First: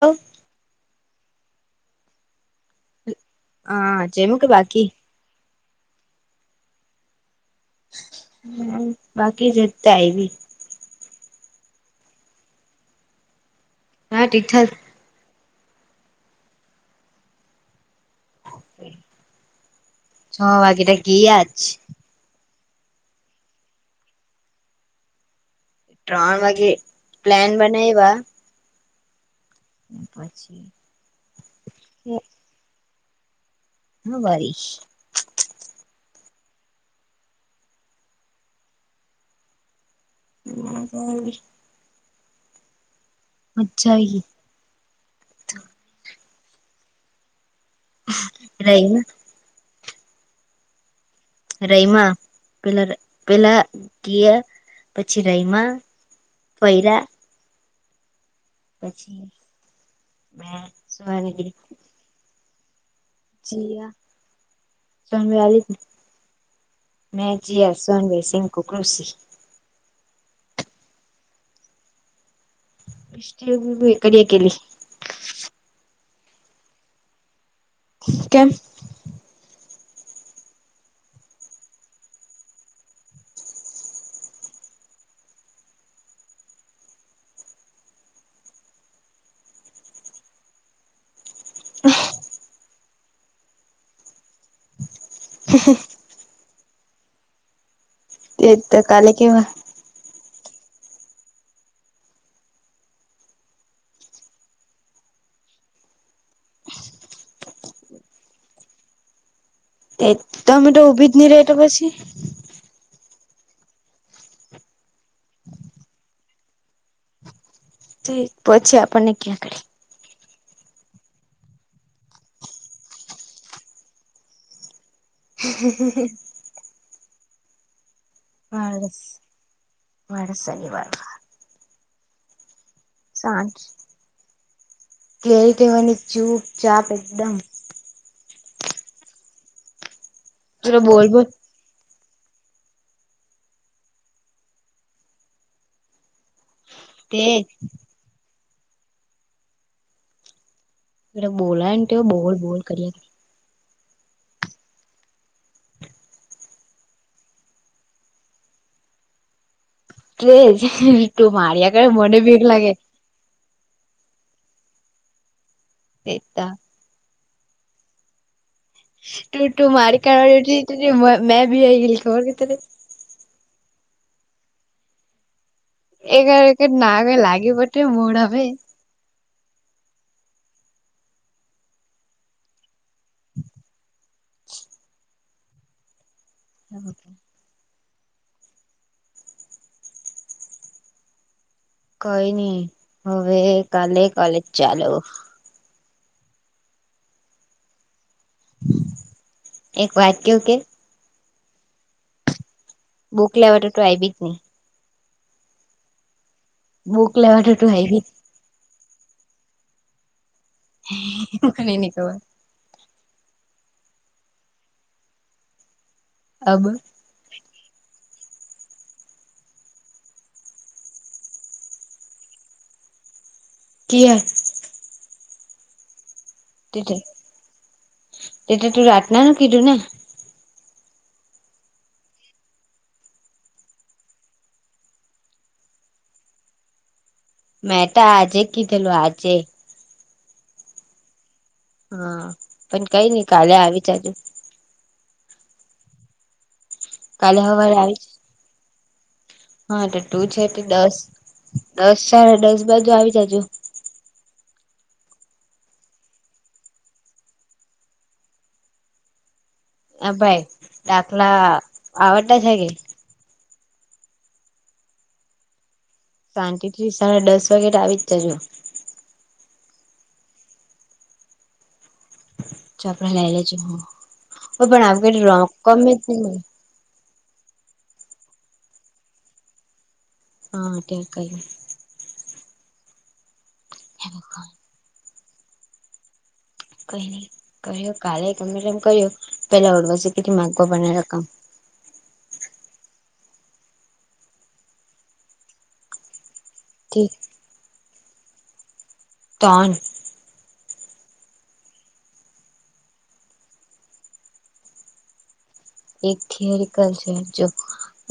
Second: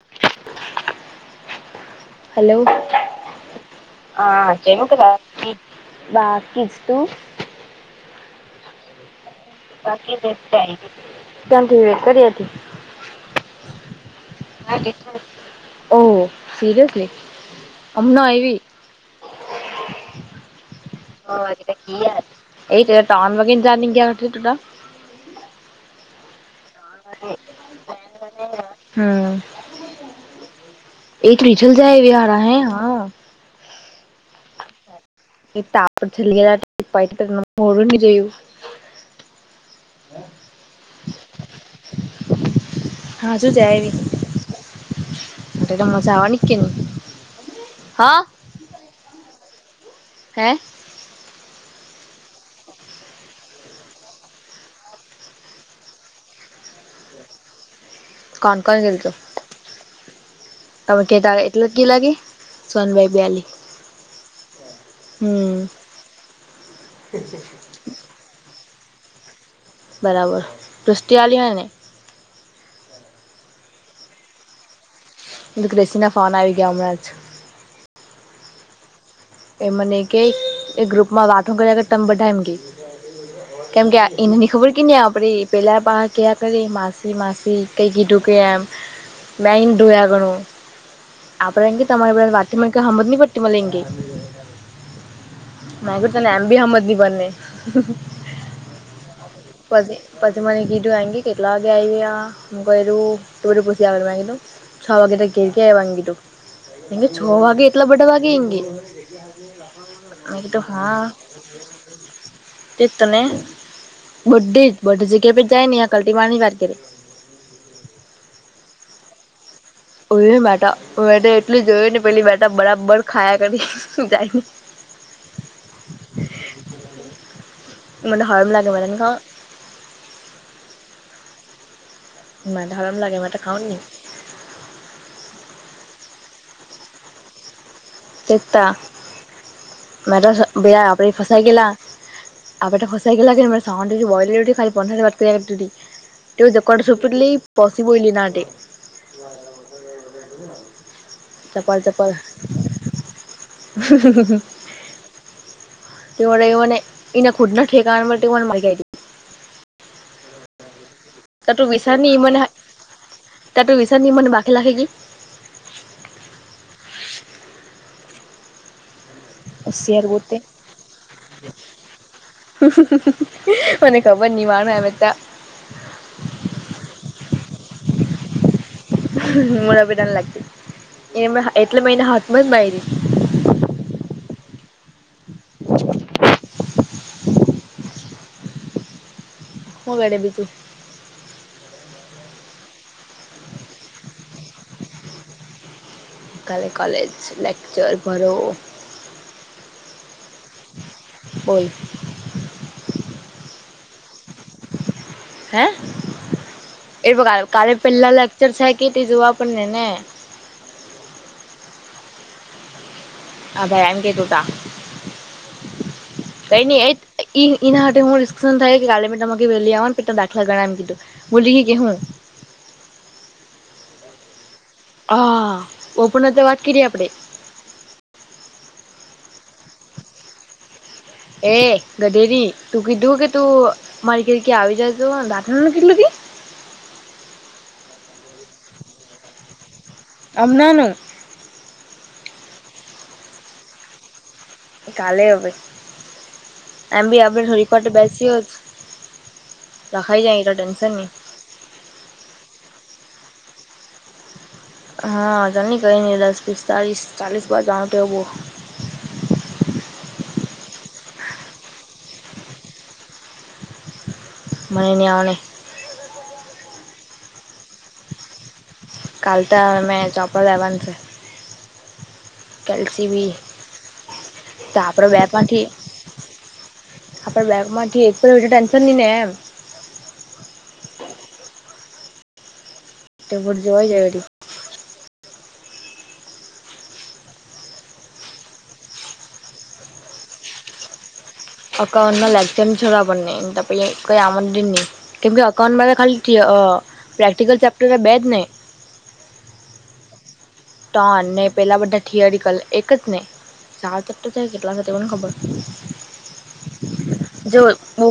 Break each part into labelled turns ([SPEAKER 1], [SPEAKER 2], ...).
[SPEAKER 1] Half.
[SPEAKER 2] Hello
[SPEAKER 1] હા જેમું કે
[SPEAKER 2] હા
[SPEAKER 1] બાકી
[SPEAKER 2] [unintelligible] બાકી જ તૂ
[SPEAKER 1] હમ્મ
[SPEAKER 2] કી ત્યાથી કરી હતી.
[SPEAKER 1] હા ટીઠલ
[SPEAKER 2] ઓહ સિરિયસલી હમણા આયવી
[SPEAKER 1] છો વાાગે રહી
[SPEAKER 2] [unintelligible]
[SPEAKER 1] ત્રણ વાગે પ્લાન બનાયવા
[SPEAKER 2] હમ્મ
[SPEAKER 1] પછી
[SPEAKER 2] [unintelligible]
[SPEAKER 1] હા બારીશ.
[SPEAKER 2] [unintelligible]
[SPEAKER 1] હ [unintelligible]
[SPEAKER 2] હજુંજ
[SPEAKER 1] મજા
[SPEAKER 2] આયવી
[SPEAKER 1] આવી
[SPEAKER 2] તે તો મજા આવાની કે ની હ
[SPEAKER 1] રહીને.
[SPEAKER 2] હે
[SPEAKER 1] રૈમા પેલા પેલા કયા પછી રયમાં. પોયરા
[SPEAKER 2] કોન કોણ ગલ
[SPEAKER 1] મે
[SPEAKER 2] તમે કે ત
[SPEAKER 1] સોનગીરી
[SPEAKER 2] એટલા જ ગી લાગી. સોનભાઈ બેલી
[SPEAKER 1] જીયા સોનવે
[SPEAKER 2] હમ્મ
[SPEAKER 1] જીશનવીર સિંહ ક કૃષિ.
[SPEAKER 2] બરાબર કૃષ્ટિવાલી હોય ને.
[SPEAKER 1] બિસ્ટ બી બ કરીડિયાકેલી.
[SPEAKER 2] એ ક્રેસી ના ફોન આવી ગયા હમણાંજ
[SPEAKER 1] કેમ.
[SPEAKER 2] એ મને કે એ ગ્રુપમાં વાતો કર્યા કર તમ બધા એમ કે. કેમ કે એનેની ખબર ક નં આપરી પહેલા બ ક કરે માસી માસી કઈકી કીધું એમ. મેઇન્ડોયા ઘણું. આપડે એમ કઈ વાત મા કાંઈ હમજ ની પડતી એમ કે મા તને એમ બી હમજ ની પડની
[SPEAKER 1] એ તો કાલે કેવા.
[SPEAKER 2] પછી પછી મને કીધું આ કે કેટલા વાગે આવી ગયા. [unintelligible] છ વાગે તો ધેર તી આવાનું કીધું એ છો વાગે એટલા બડડા વાગે એંમ કે [unintelligible]
[SPEAKER 1] એ
[SPEAKER 2] કીધું
[SPEAKER 1] તમે તો ઊભી જ ની રેટ પછી.
[SPEAKER 2] તે તો ને બડ્ે જ બધી જગ્યાએ જાય ન આ કલટી મારવા ની વાત કેરે.
[SPEAKER 1] [unintelligible] પછી આપણને ક્યાંક
[SPEAKER 2] ઓય મેટા મે એટલું જોયું ને પેલી બેટા બરાબર ખાયા કરી જાયને. [unintelligible]
[SPEAKER 1] [unintelligible]
[SPEAKER 2] મને હરમ લાગે મને ની ખાવા
[SPEAKER 1] [unintelligible] મારે શનિવાર.
[SPEAKER 2] મન તે હરમ લાગે મન ત
[SPEAKER 1] સાંજ
[SPEAKER 2] ખાવાનુ ની.
[SPEAKER 1] કેરી કેવાને ચૂપ ચાપ એકદમ.
[SPEAKER 2] એજતા મેટો બે
[SPEAKER 1] પેલો બોલ
[SPEAKER 2] આપડી
[SPEAKER 1] બોલ
[SPEAKER 2] ફસાઈ ગેલા. આપડાટ ખસાઈ ગયા લાગે સા બોલ ર ખાલી પંદર દ બાત કર લ. તેઓ જકોટ છોપટ
[SPEAKER 1] તેજ
[SPEAKER 2] લી પસી બોયલી ના.
[SPEAKER 1] જે બોલય
[SPEAKER 2] ચપલ
[SPEAKER 1] ત કે
[SPEAKER 2] ચપલ
[SPEAKER 1] બોલ બોલ કરીએ
[SPEAKER 2] [unintelligible] તે એને એને ખુદ ના ઠેકાવા માટે [unintelligible]
[SPEAKER 1] તેજ તું માારિયા કરે મને બીક લાગે.
[SPEAKER 2] ત્યા તો વિશેાની મને બાખ લાખેકી.
[SPEAKER 1] એતા. તું તું મારી [unintelligible]
[SPEAKER 2] હોશિયાર ગોતે
[SPEAKER 1] ખબર કે ત્યારે.
[SPEAKER 2] [unintelligible] મને ખબર નહ માણ એમે તા.
[SPEAKER 1] એગાર એકગ નાગ લાગ પટ મોળ ભાઈ.
[SPEAKER 2] મરાભ નાન લાગતી એમા એટલે મહિને હાથમાં જ માયરી.
[SPEAKER 1] [unintelligible]
[SPEAKER 2] [unintelligible]
[SPEAKER 1] [unintelligible]
[SPEAKER 2] હગાડે બીજુ?
[SPEAKER 1] કઈ નહી હવે કાલે કોલેજ ચાલ.
[SPEAKER 2] કલે કલેજ લેકચર ભરોો.
[SPEAKER 1] એક વાટ કેવ કે.
[SPEAKER 2] હોય.
[SPEAKER 1] બુક લેવા તોું આવીબી જ ન.
[SPEAKER 2] હે
[SPEAKER 1] બુક
[SPEAKER 2] એ
[SPEAKER 1] લેવા તો તું
[SPEAKER 2] કાલે
[SPEAKER 1] આયવી
[SPEAKER 2] પહેલા લેક્ચર છે કે તે જોવા પણ ને ને.
[SPEAKER 1] ની ન કવા.
[SPEAKER 2] હા ભાઈ એમ કે તટા
[SPEAKER 1] અબ
[SPEAKER 2] કઈ નહી એ. એના માટે હું રિસ્શન થાય કે કાલે મેં તમા વલી આવવાનું પ ત દાખલા ગણ એમ કીધું હું લીી કે હું.
[SPEAKER 1] કે.
[SPEAKER 2] [unintelligible] ઓપ તો વા
[SPEAKER 1] ત ત તો તું રાતનાનું કીધું ને.
[SPEAKER 2] એ ગઢેરી તું કીધું કે તું મારી ઘ ક્યાં આવી જજ દાખ નથીલું.
[SPEAKER 1] મેટા આજે કઘલું આજે.
[SPEAKER 2] અમના ની
[SPEAKER 1] હા પણ કઈ નઈ કાલે આવી જજુ.
[SPEAKER 2] કાલે હવે એમ બી
[SPEAKER 1] કાલે
[SPEAKER 2] આપણે થોડીક
[SPEAKER 1] હવારે
[SPEAKER 2] વા
[SPEAKER 1] આવી
[SPEAKER 2] બેસીએ
[SPEAKER 1] હા તો
[SPEAKER 2] લખાઈ
[SPEAKER 1] તું
[SPEAKER 2] જાય
[SPEAKER 1] છે
[SPEAKER 2] એ તો
[SPEAKER 1] તે
[SPEAKER 2] ટેન્શન
[SPEAKER 1] દસ
[SPEAKER 2] નહીં.
[SPEAKER 1] દસ સડા દસ બાજુ આવી જાજો.
[SPEAKER 2] હાઆ ચાલની કઈ ન દસ પિસ્તાલીસ ચાલીસ બાઉ બહ
[SPEAKER 1] હ ભાઈ ડાખલા આવડતા છે કે?
[SPEAKER 2] મને ની આવળે.
[SPEAKER 1] શાંતિ થી સાડા દસ વાગે આવી જ જહે.
[SPEAKER 2] કાલતા મેં ચોપા લેવન છે. કેલ્સી
[SPEAKER 1] ચપડા લઈ
[SPEAKER 2] બી
[SPEAKER 1] ને જ હુ
[SPEAKER 2] તો
[SPEAKER 1] પણ આપ
[SPEAKER 2] આપડે
[SPEAKER 1] રોક [unintelligible]
[SPEAKER 2] આપણે બેગ માંથી એક ટેન્શન ન એમ
[SPEAKER 1] હા
[SPEAKER 2] એર જોવાય જાય વડી
[SPEAKER 1] કઈ [unintelligible]
[SPEAKER 2] [unintelligible] કેમ કે અકાઉન્ટમાં ખાલી થ અ
[SPEAKER 1] ઠી
[SPEAKER 2] પ્રેક્ટિકલ ચેપ્ટર બેદ ને
[SPEAKER 1] તન.
[SPEAKER 2] ટનને પેલા થીયરીકલ એક જ ને ચાર ચટું થાય કેટલા થને ખબર
[SPEAKER 1] એક થિયરિકલ છે જો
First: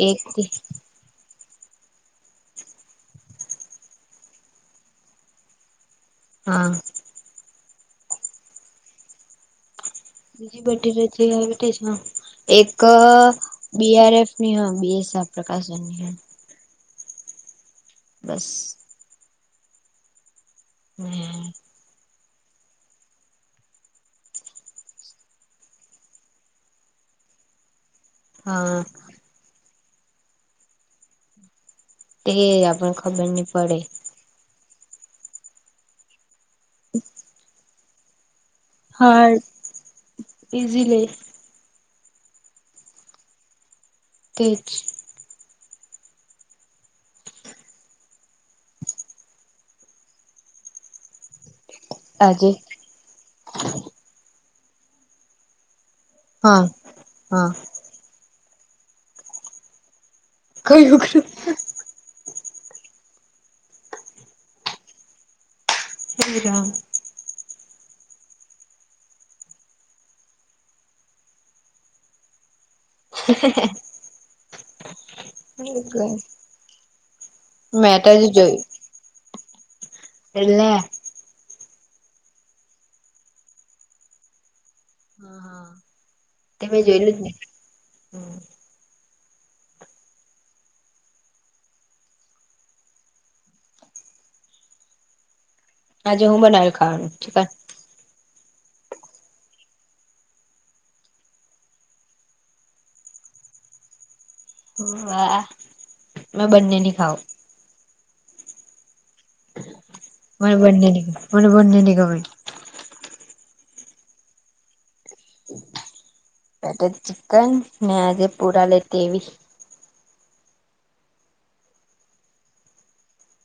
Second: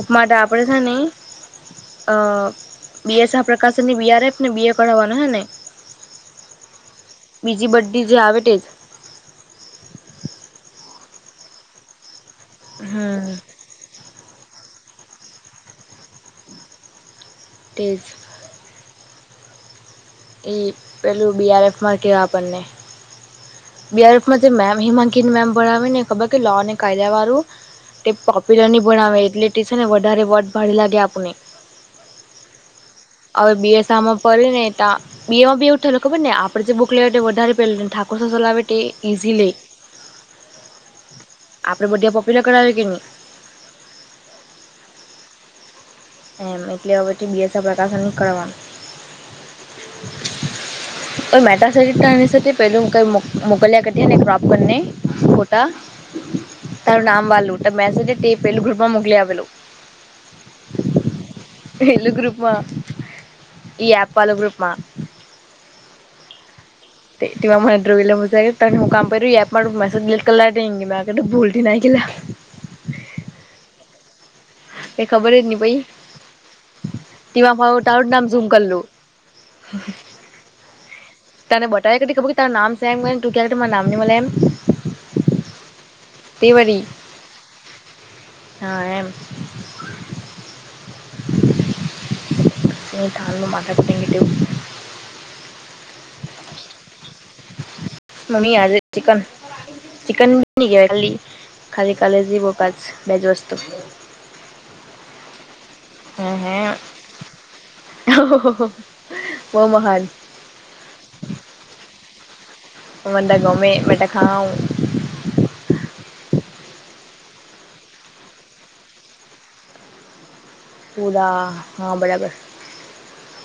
[SPEAKER 1] એક
[SPEAKER 2] હા નહી બીએસ આા પ્રકાશનની બીઆર એફ ને બી એ કરાવવાનો હે હીં
[SPEAKER 1] હા
[SPEAKER 2] બીજી બધી જે આવે તે જ
[SPEAKER 1] બીજી બધી રચ એ છે એક
[SPEAKER 2] હમ
[SPEAKER 1] બીઆરફની હા બીએસ પ્રકાશનની
[SPEAKER 2] તેજ
[SPEAKER 1] બસ
[SPEAKER 2] એ પેલું બીઆરએફમાં કહેવા આપણને બીઆરફમાં મેમ હિમાંકીની મેમ ભણાવી ને ખબર લો ને કાયદા વાળું તે પોપ્યુલર
[SPEAKER 1] હા
[SPEAKER 2] નહીં ભણાવે એટલે તે છે ને વધારે વોટ ભાડે લાગે આપને
[SPEAKER 1] તે આપણ ખબર નહી
[SPEAKER 2] હવે
[SPEAKER 1] પડે
[SPEAKER 2] બીએસમાં પ ને ત બે માં બે એવું થેું ખબર ને આપડ જે બુક લેવા વધારે પે ઠાકોર સલાવે તે
[SPEAKER 1] હા
[SPEAKER 2] ઈઝીલીઈ
[SPEAKER 1] ઈઝીલી
[SPEAKER 2] આપડે બધા પોપ્યુલર કરાવી કે નહી
[SPEAKER 1] કે જ
[SPEAKER 2] એમ એટલે વવેતે બીએસ પ્રકાશન કરવાનું.
[SPEAKER 1] આજે
[SPEAKER 2] [unintelligible]
[SPEAKER 1] હા
[SPEAKER 2] તારું નામ
[SPEAKER 1] હા
[SPEAKER 2] વાલું મેસેજ તે પેલું ગ્રુપમાં મોકલી આવેલું.
[SPEAKER 1] [unintelligible]
[SPEAKER 2] એલુ ગ્રૂપમાં એ આપાલ ગ્રૂપમાં
[SPEAKER 1] [inaudible]
[SPEAKER 2] તેવા મનેુંલે મજ તને હું કામ કર એપમાં મ મેસેજિલીટ કરલાંગ મે આ બ ભલ લા
[SPEAKER 1] [inaudible]
[SPEAKER 2] એ ખબર જ નની પાઈ તે
[SPEAKER 1] મેં
[SPEAKER 2] તારું
[SPEAKER 1] તો
[SPEAKER 2] જ નામ
[SPEAKER 1] હજી
[SPEAKER 2] ઝૂમ કરલું હા
[SPEAKER 1] એલે
[SPEAKER 2] તને બતારે કા કબ કે તાર નામ સહેને તું ક ત તમાર નમ નિ મળ લમ
[SPEAKER 1] હા
[SPEAKER 2] તે વડી
[SPEAKER 1] મેં જોયેલું જ ને આજે
[SPEAKER 2] હા એમ [unintelligible]
[SPEAKER 1] આજે હું બનાવી ખાવાનું ઠીક
[SPEAKER 2] મ્મી આજે ચિકન ચિકન બ નની ગ ખાલી ખાલી કાલેજી પાચ બેજ વસ્તુ....
[SPEAKER 1] હ વા.
[SPEAKER 2] [unintelligible]
[SPEAKER 1] મને બંને ની ગમે
[SPEAKER 2] [unintelligible]
[SPEAKER 1] બેટા ચિકન ને આજે પુરા લેતી એવી.
[SPEAKER 2] પૂરા હા બરાબર.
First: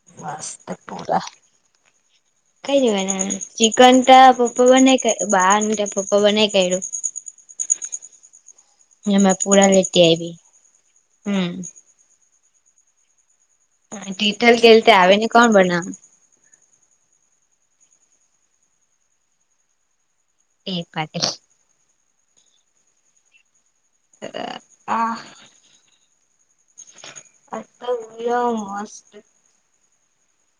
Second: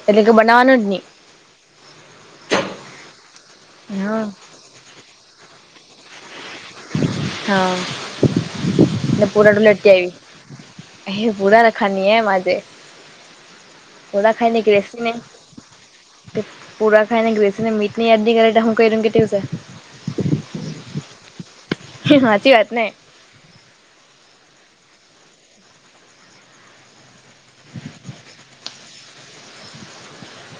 [SPEAKER 2] એટલે કે
[SPEAKER 1] મસ્ત
[SPEAKER 2] બનાવાનું જ
[SPEAKER 1] પુરા કઈ જવા ન ચિકન
[SPEAKER 2] નહી હા
[SPEAKER 1] પપ્પાને બાર ને કે પપ્પા બને કર્યો.
[SPEAKER 2] પૂરાટુ લટ આવી અહી પૂરા
[SPEAKER 1] હમ
[SPEAKER 2] રખાની એ માજે.
[SPEAKER 1] તીઠલ કેલતે આવે ને કોણ બનાવ.
[SPEAKER 2] તે પૂરા ખાઈ ને ગ્રેસી ને મીઠ, ની યાદદી કરે ટ હું કું કે દિવસે.
[SPEAKER 1] એક પા. [unintelligible]
[SPEAKER 2] સાચી વાત ને.
[SPEAKER 1] હ. અ ઉ મસ્ત.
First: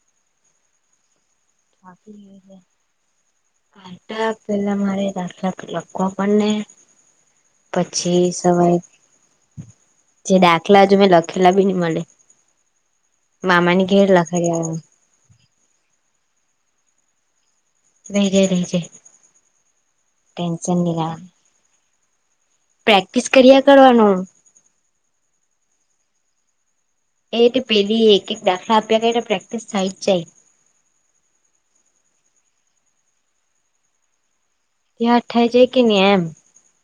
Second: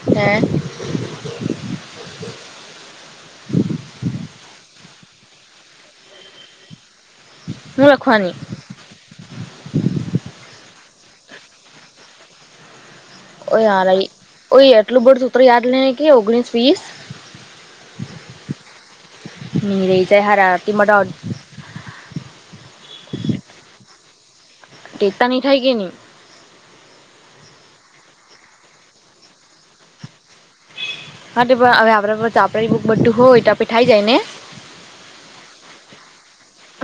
[SPEAKER 2] હમ.
[SPEAKER 1] બાફી છે. આટા પેલા મારે રાક લખવા પણને.
[SPEAKER 2] હું
[SPEAKER 1] પછી
[SPEAKER 2] લખવાની
[SPEAKER 1] સવાય જે દાખલા જ મેં લખેલા બી ન મળે.
[SPEAKER 2] ઓ
[SPEAKER 1] મામાને
[SPEAKER 2] યાર
[SPEAKER 1] ઘેર
[SPEAKER 2] ઓ
[SPEAKER 1] લખાડ્યા
[SPEAKER 2] એટલું બડું સૂત્ર યાદ લે કે ઓગણીસ વીસ.
[SPEAKER 1] રહી જાય રહી જાય
[SPEAKER 2] ની ર તો હેરા રાતી
[SPEAKER 1] ટેન્શન નહી
[SPEAKER 2] મડા.
[SPEAKER 1] લેવાનું પ્રેક્ટિસ કર્યા કરવાનું.
[SPEAKER 2] [unintelligible]
[SPEAKER 1] એ એટ પેલી એક એક દાખલા આપ્યા એ પ્રેક્ટસ થઈ જ જાય.
[SPEAKER 2] હા પણ હવે આપ આપ બુક બધું હોય તો આપે થાઈ જાય ને.
[SPEAKER 1] આઠાય છે કે ન એમ.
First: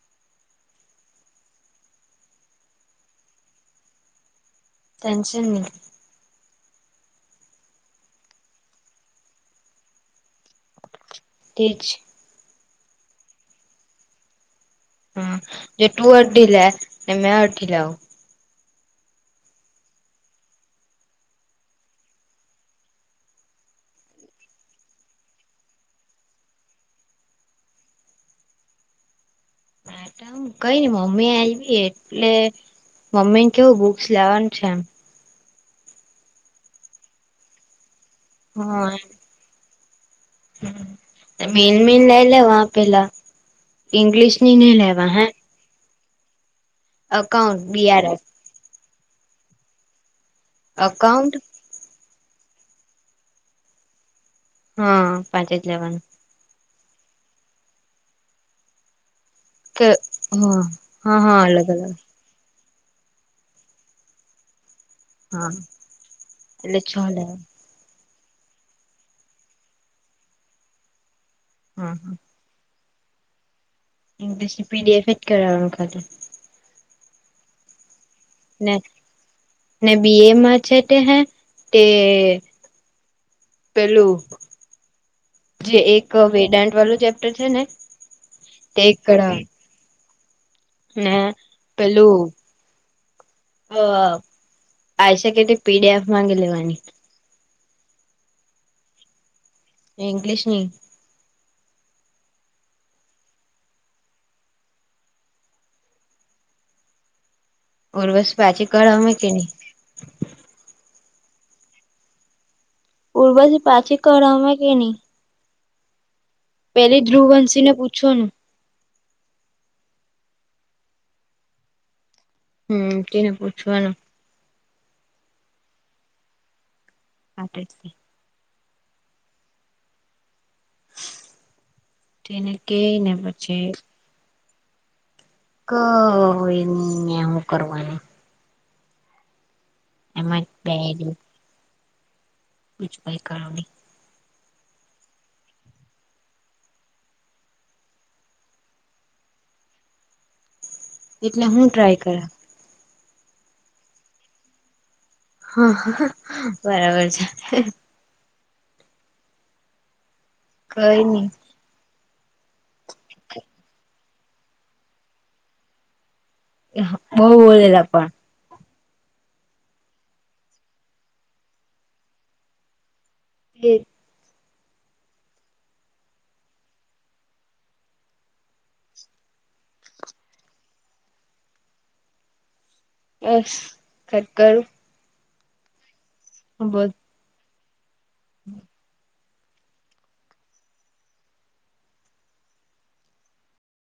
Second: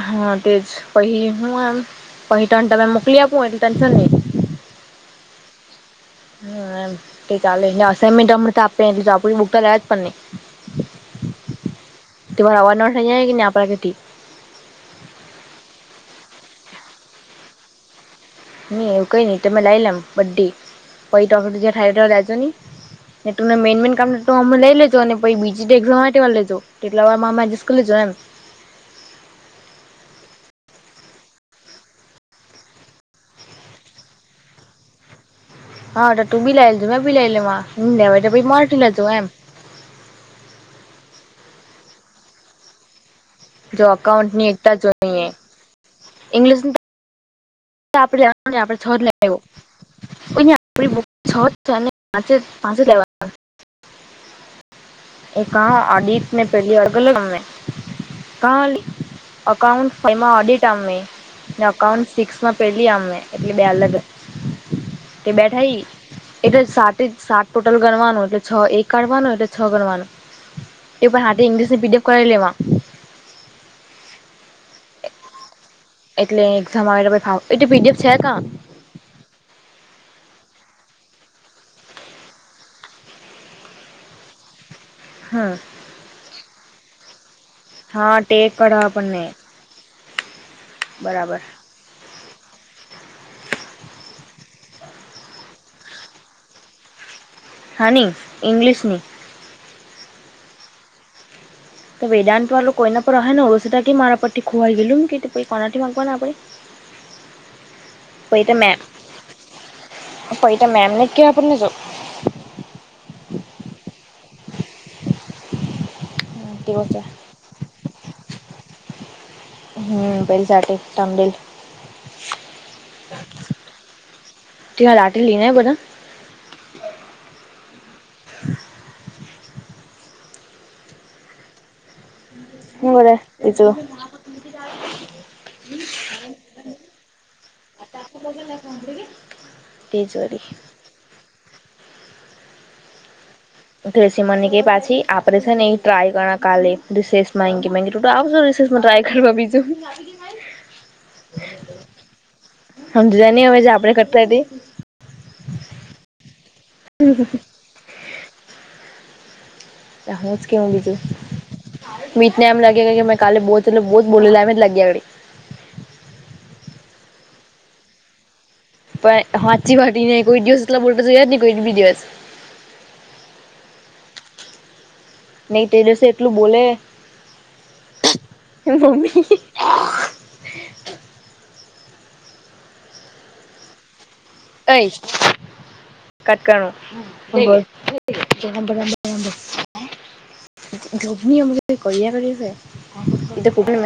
[SPEAKER 2] હા તે જ પહી હુંમ પહી ત તમે મોકલી આપું એટલે ટેન્શન નહી.
[SPEAKER 1] ટેન્શન નહી.
[SPEAKER 2] હ એમ એ ચાલેને અઇનમેન્ટ અમ તો આપે એટલે તો આપ બુકતા લ્યા જ પણ નઈ. [inaudible]
[SPEAKER 1] ઠીક છે.
[SPEAKER 2] ત રવાના થાય કે નને આપ પણાથી.
[SPEAKER 1] હા જે તું અઢદી લે એને મે અઢદી લેઆવ.
[SPEAKER 2] નહી એવું કઈ નહી તમે લાવ લેમ બંધી પહી ટો ફેય ટ લજો નહીં. તને મેન મેન કામ ને તો અમે લઈ લેજો અને પછી બીજી એક્ઝામ માટે વાળ લેજો એટલા વારમાં અમે એડજસ્ટ કરી લેજો એમ.
[SPEAKER 1] મેટ હ કઈ નને મમ્મી આવી એટલે. મમ્મીને કેવું બુક્સ લેવાનું છે એમ.
[SPEAKER 2] હા તું બિલાઈ લધું બિલાઈ લે હ લેવા માર
[SPEAKER 1] હા
[SPEAKER 2] લધું એમ.
[SPEAKER 1] મેન મેન લઈ લેવા પેલા
[SPEAKER 2] જો
[SPEAKER 1] ઈંગ્લિશ
[SPEAKER 2] અકાઉન્ટની
[SPEAKER 1] ની
[SPEAKER 2] એકતા
[SPEAKER 1] નઈ લેવા હે.
[SPEAKER 2] જોઈએ ઇંગ્લિશ ની તો.
[SPEAKER 1] Account BR F.
[SPEAKER 2] આપડે છત લે આવ કો [unintelligible]
[SPEAKER 1] અકાઉન્ટ
[SPEAKER 2] છત. તો એને પાંચે પાંચ લેવા.
[SPEAKER 1] હા
[SPEAKER 2] એ
[SPEAKER 1] પાંચ જ લેવાનું
[SPEAKER 2] આડિતને પહેલી અર્ગલગ કા.
[SPEAKER 1] કે
[SPEAKER 2] અકાઉન્ટ ફ એમાં
[SPEAKER 1] હ હા હા
[SPEAKER 2] ઓડિટમેં અ
[SPEAKER 1] અલગ અલગ
[SPEAKER 2] અકાઉન્ટ્સ. સિક્સમાં પેલી આમમે એટલે બે અલગ. તે
[SPEAKER 1] હા
[SPEAKER 2] બેઠા એટલે
[SPEAKER 1] છ
[SPEAKER 2] સાત જ
[SPEAKER 1] લેવાનું
[SPEAKER 2] સાત ટોટલ ગણવાનું એટલે છ એક કાઢવાનું એટલે છ ગણવાનું. એ પણ હા ઈંગ્લિશ ની
[SPEAKER 1] હા
[SPEAKER 2] પડીએફ
[SPEAKER 1] હા
[SPEAKER 2] કરીવ લેવા.
[SPEAKER 1] ઇંગ્લિશથી પીડીએફ જ કરાવ ખાતો.
[SPEAKER 2] એટલે એક્ઝામ આવે એટે ફાવ એ તો પીડીએફ છે ક.
[SPEAKER 1] ના ના બી એ મા છટ હે તે. પેલું.
[SPEAKER 2] હા.
[SPEAKER 1] જે એક વેદાંત વાળું ચેપ્ટર છે ને
[SPEAKER 2] હા
[SPEAKER 1] તે
[SPEAKER 2] કઢાવ
[SPEAKER 1] એક
[SPEAKER 2] આપણને
[SPEAKER 1] [unintelligible] ને
[SPEAKER 2] બરાબર
[SPEAKER 1] પેલું હ આવી શકે તે પીડીએફ માંગે લેવાની
[SPEAKER 2] હા ની ઇંગલિશ ની
[SPEAKER 1] ઇંગલિશ ની
[SPEAKER 2] તો વેદાંત વાળું કોઈના પર રહે ને ઓળસ કે મારા પરથી ખોવાઈ ગયું કે કોનાથી માંગવાના આપડે [inaudible]
[SPEAKER 1] ઓરવસ પાછી કળમ કે ન
[SPEAKER 2] ફરિતા મેમને કે આપણને જો
[SPEAKER 1] ઉર્વશી પાછી કરહવે કે ની
[SPEAKER 2] તેઓ છે
[SPEAKER 1] પેલી ધ્રુવંશી ને પૂછો
[SPEAKER 2] હમ્મ પલી સાથે તમબિલ
[SPEAKER 1] હમ્મ તેને પૂછુંવાનું
[SPEAKER 2] ત્યા [unintelligible] બધા
[SPEAKER 1] [unintelligible] તેની
[SPEAKER 2] હુ કરે બીજું
[SPEAKER 1] કયની ની હું કરવાની
[SPEAKER 2] [unintelligible] તે જોરી
[SPEAKER 1] આમજ બેહેલી બીજું કાંઈ કરોની
[SPEAKER 2] [unintelligible] મને કે પાછી આપરે છે ને એ ટ્રાય કર કાલે [unintelligible] તો આવશો રિસેમાં ટ્રાય કરવા બીજું
[SPEAKER 1] એટલે હું ટ્રાય કર
[SPEAKER 2] સમજધાય નહી હવે જે આપડે કરતા તે
[SPEAKER 1] હા બરાબર છે
[SPEAKER 2] [unintelligible] બીજું
[SPEAKER 1] કઈ નઈ
[SPEAKER 2] મીટને એમ લાગે કે મેં કાલે બુ એટલે બહુ જ બોલીલા એમ જ લાગી આગડી
[SPEAKER 1] બહુ બિલેલા પણ
[SPEAKER 2] પણ સાાચી વાટી ને કોઈ દિવસ એટલા બોલ જોયા ને કોઈ બી દિવસ
[SPEAKER 1] એ
[SPEAKER 2] નહી તે દિવસે એટલું બોલે મમ્મી
[SPEAKER 1] બસ કટ કરું
[SPEAKER 2] કટ કરન
[SPEAKER 1] બોલ
[SPEAKER 2] [unintelligible]